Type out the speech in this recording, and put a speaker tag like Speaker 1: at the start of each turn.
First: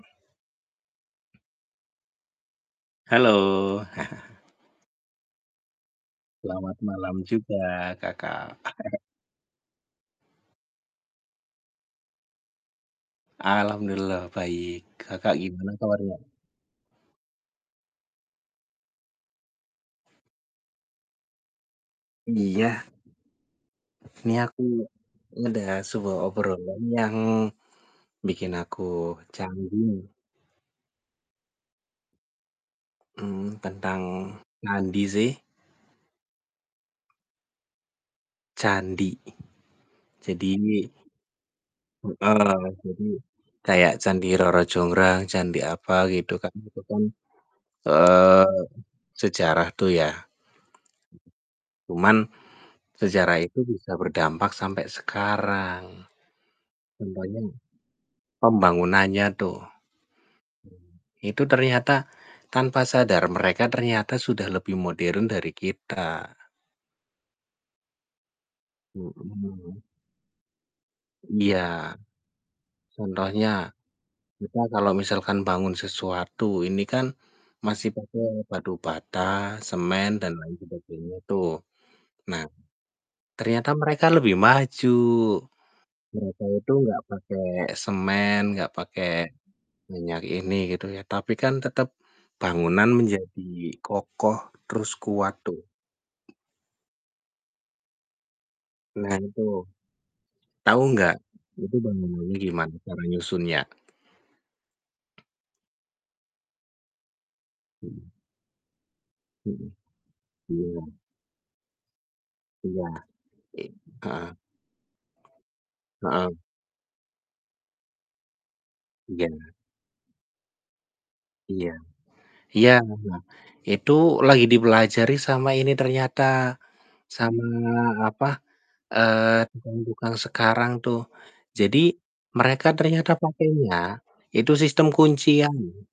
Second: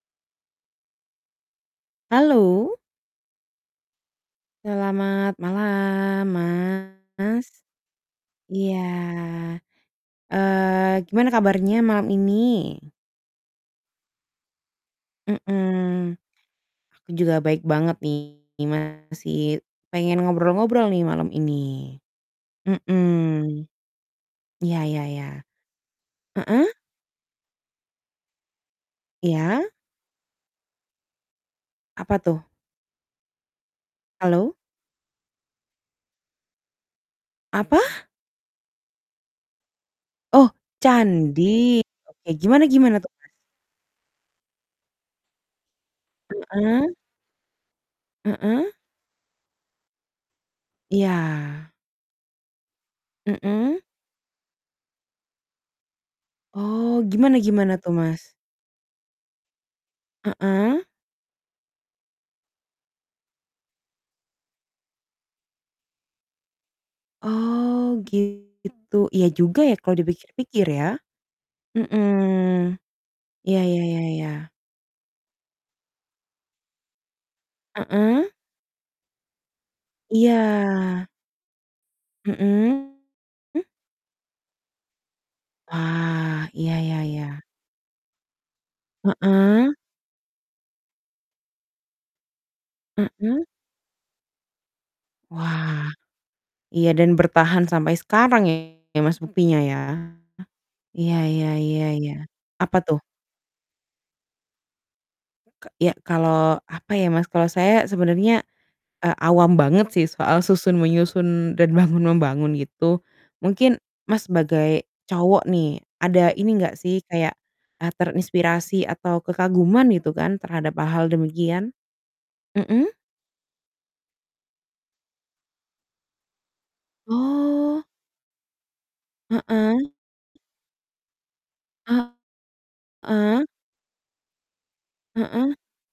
Speaker 1: Halo.
Speaker 2: Halo.
Speaker 1: Selamat malam,
Speaker 2: Selamat malam
Speaker 1: Mas.
Speaker 2: juga Kakak.
Speaker 1: Iya. Eee, gimana kabarnya malam ini?
Speaker 2: Alhamdulillah baik. Kakak gimana kabarnya?
Speaker 1: Mhm. Aku juga baik banget nih, masih pengen ngobrol-ngobrol nih malam ini.
Speaker 2: Iya.
Speaker 1: Mhm.
Speaker 2: Ini aku
Speaker 1: Iya, ya ya.
Speaker 2: ada sebuah
Speaker 1: Heeh.
Speaker 2: obrolan yang bikin aku
Speaker 1: Iya.
Speaker 2: candu.
Speaker 1: Apa tuh?
Speaker 2: Mmm, tentang
Speaker 1: Halo?
Speaker 2: candi sih?
Speaker 1: Apa?
Speaker 2: Candi.
Speaker 1: Oh,
Speaker 2: Jadi
Speaker 1: candi. Oke,
Speaker 2: heeh,
Speaker 1: gimana gimana
Speaker 2: jadi
Speaker 1: tuh, Mas?
Speaker 2: kayak Candi Roro Jonggrang, candi apa gitu kan. Itu
Speaker 1: Heeh.
Speaker 2: kan, eee,
Speaker 1: Heeh.
Speaker 2: sejarah tuh ya.
Speaker 1: Iya.
Speaker 2: Cuman sejarah itu
Speaker 1: Heeh.
Speaker 2: bisa berdampak sampai sekarang.
Speaker 1: Oh, gimana
Speaker 2: Contohnya
Speaker 1: gimana tuh, Mas?
Speaker 2: pembangunannya tuh.
Speaker 1: Heeh.
Speaker 2: Itu ternyata, tanpa sadar mereka ternyata sudah lebih modern dari kita.
Speaker 1: Oh, gitu. Iya juga ya
Speaker 2: Mhm.
Speaker 1: kalau dipikir-pikir ya.
Speaker 2: Iya.
Speaker 1: Mhm.
Speaker 2: Contohnya,
Speaker 1: Ya ya ya ya.
Speaker 2: kita kalau misalkan bangun sesuatu, ini kan masih pakai
Speaker 1: Heeh.
Speaker 2: batu bata, semen dan lain
Speaker 1: Iya.
Speaker 2: sebagainya tuh. Nah,
Speaker 1: Mhm.
Speaker 2: ternyata mereka lebih maju. Mereka
Speaker 1: Ah,
Speaker 2: itu
Speaker 1: iya,
Speaker 2: enggak
Speaker 1: ya ya.
Speaker 2: pakai semen, enggak pakai
Speaker 1: Heeh.
Speaker 2: minyak ini gitu ya. Tapi kan tetap bangunan
Speaker 1: Heeh.
Speaker 2: menjadi kokoh terus kuat tuh.
Speaker 1: Wah, iya dan bertahan sampai sekarang ya
Speaker 2: Nah,
Speaker 1: Mas
Speaker 2: itu.
Speaker 1: buktinya ya.
Speaker 2: Tahu
Speaker 1: Iya
Speaker 2: enggak
Speaker 1: iya
Speaker 2: itu
Speaker 1: iya iya.
Speaker 2: bangunannya gimana
Speaker 1: Apa tuh?
Speaker 2: cara nyusunnya?
Speaker 1: Ka ya kalau apa ya Mas, kalau saya sebenarnya, eee, awam banget sih soal susun
Speaker 2: Iya.
Speaker 1: menyusun dan bangun membangun
Speaker 2: Iya.
Speaker 1: gitu.
Speaker 2: I
Speaker 1: Mungkin, Mas,
Speaker 2: heeh.
Speaker 1: sebagai cowok nih, ada
Speaker 2: Heeh.
Speaker 1: ini nggak sih kayak, eee, terinspirasi atau
Speaker 2: Iya.
Speaker 1: kekaguman gitu kan terhadap hal-hal
Speaker 2: Iya.
Speaker 1: demikian?
Speaker 2: Iya,
Speaker 1: Mhm.
Speaker 2: heeh. Itu lagi dipelajari sama ini ternyata, sama
Speaker 1: Oh.
Speaker 2: apa, eee,
Speaker 1: Heeh.
Speaker 2: tukang-tukang sekarang tuh. Jadi mereka ternyata
Speaker 1: Heeh.
Speaker 2: pakainya itu sistem
Speaker 1: Heeh.
Speaker 2: kuncian loh.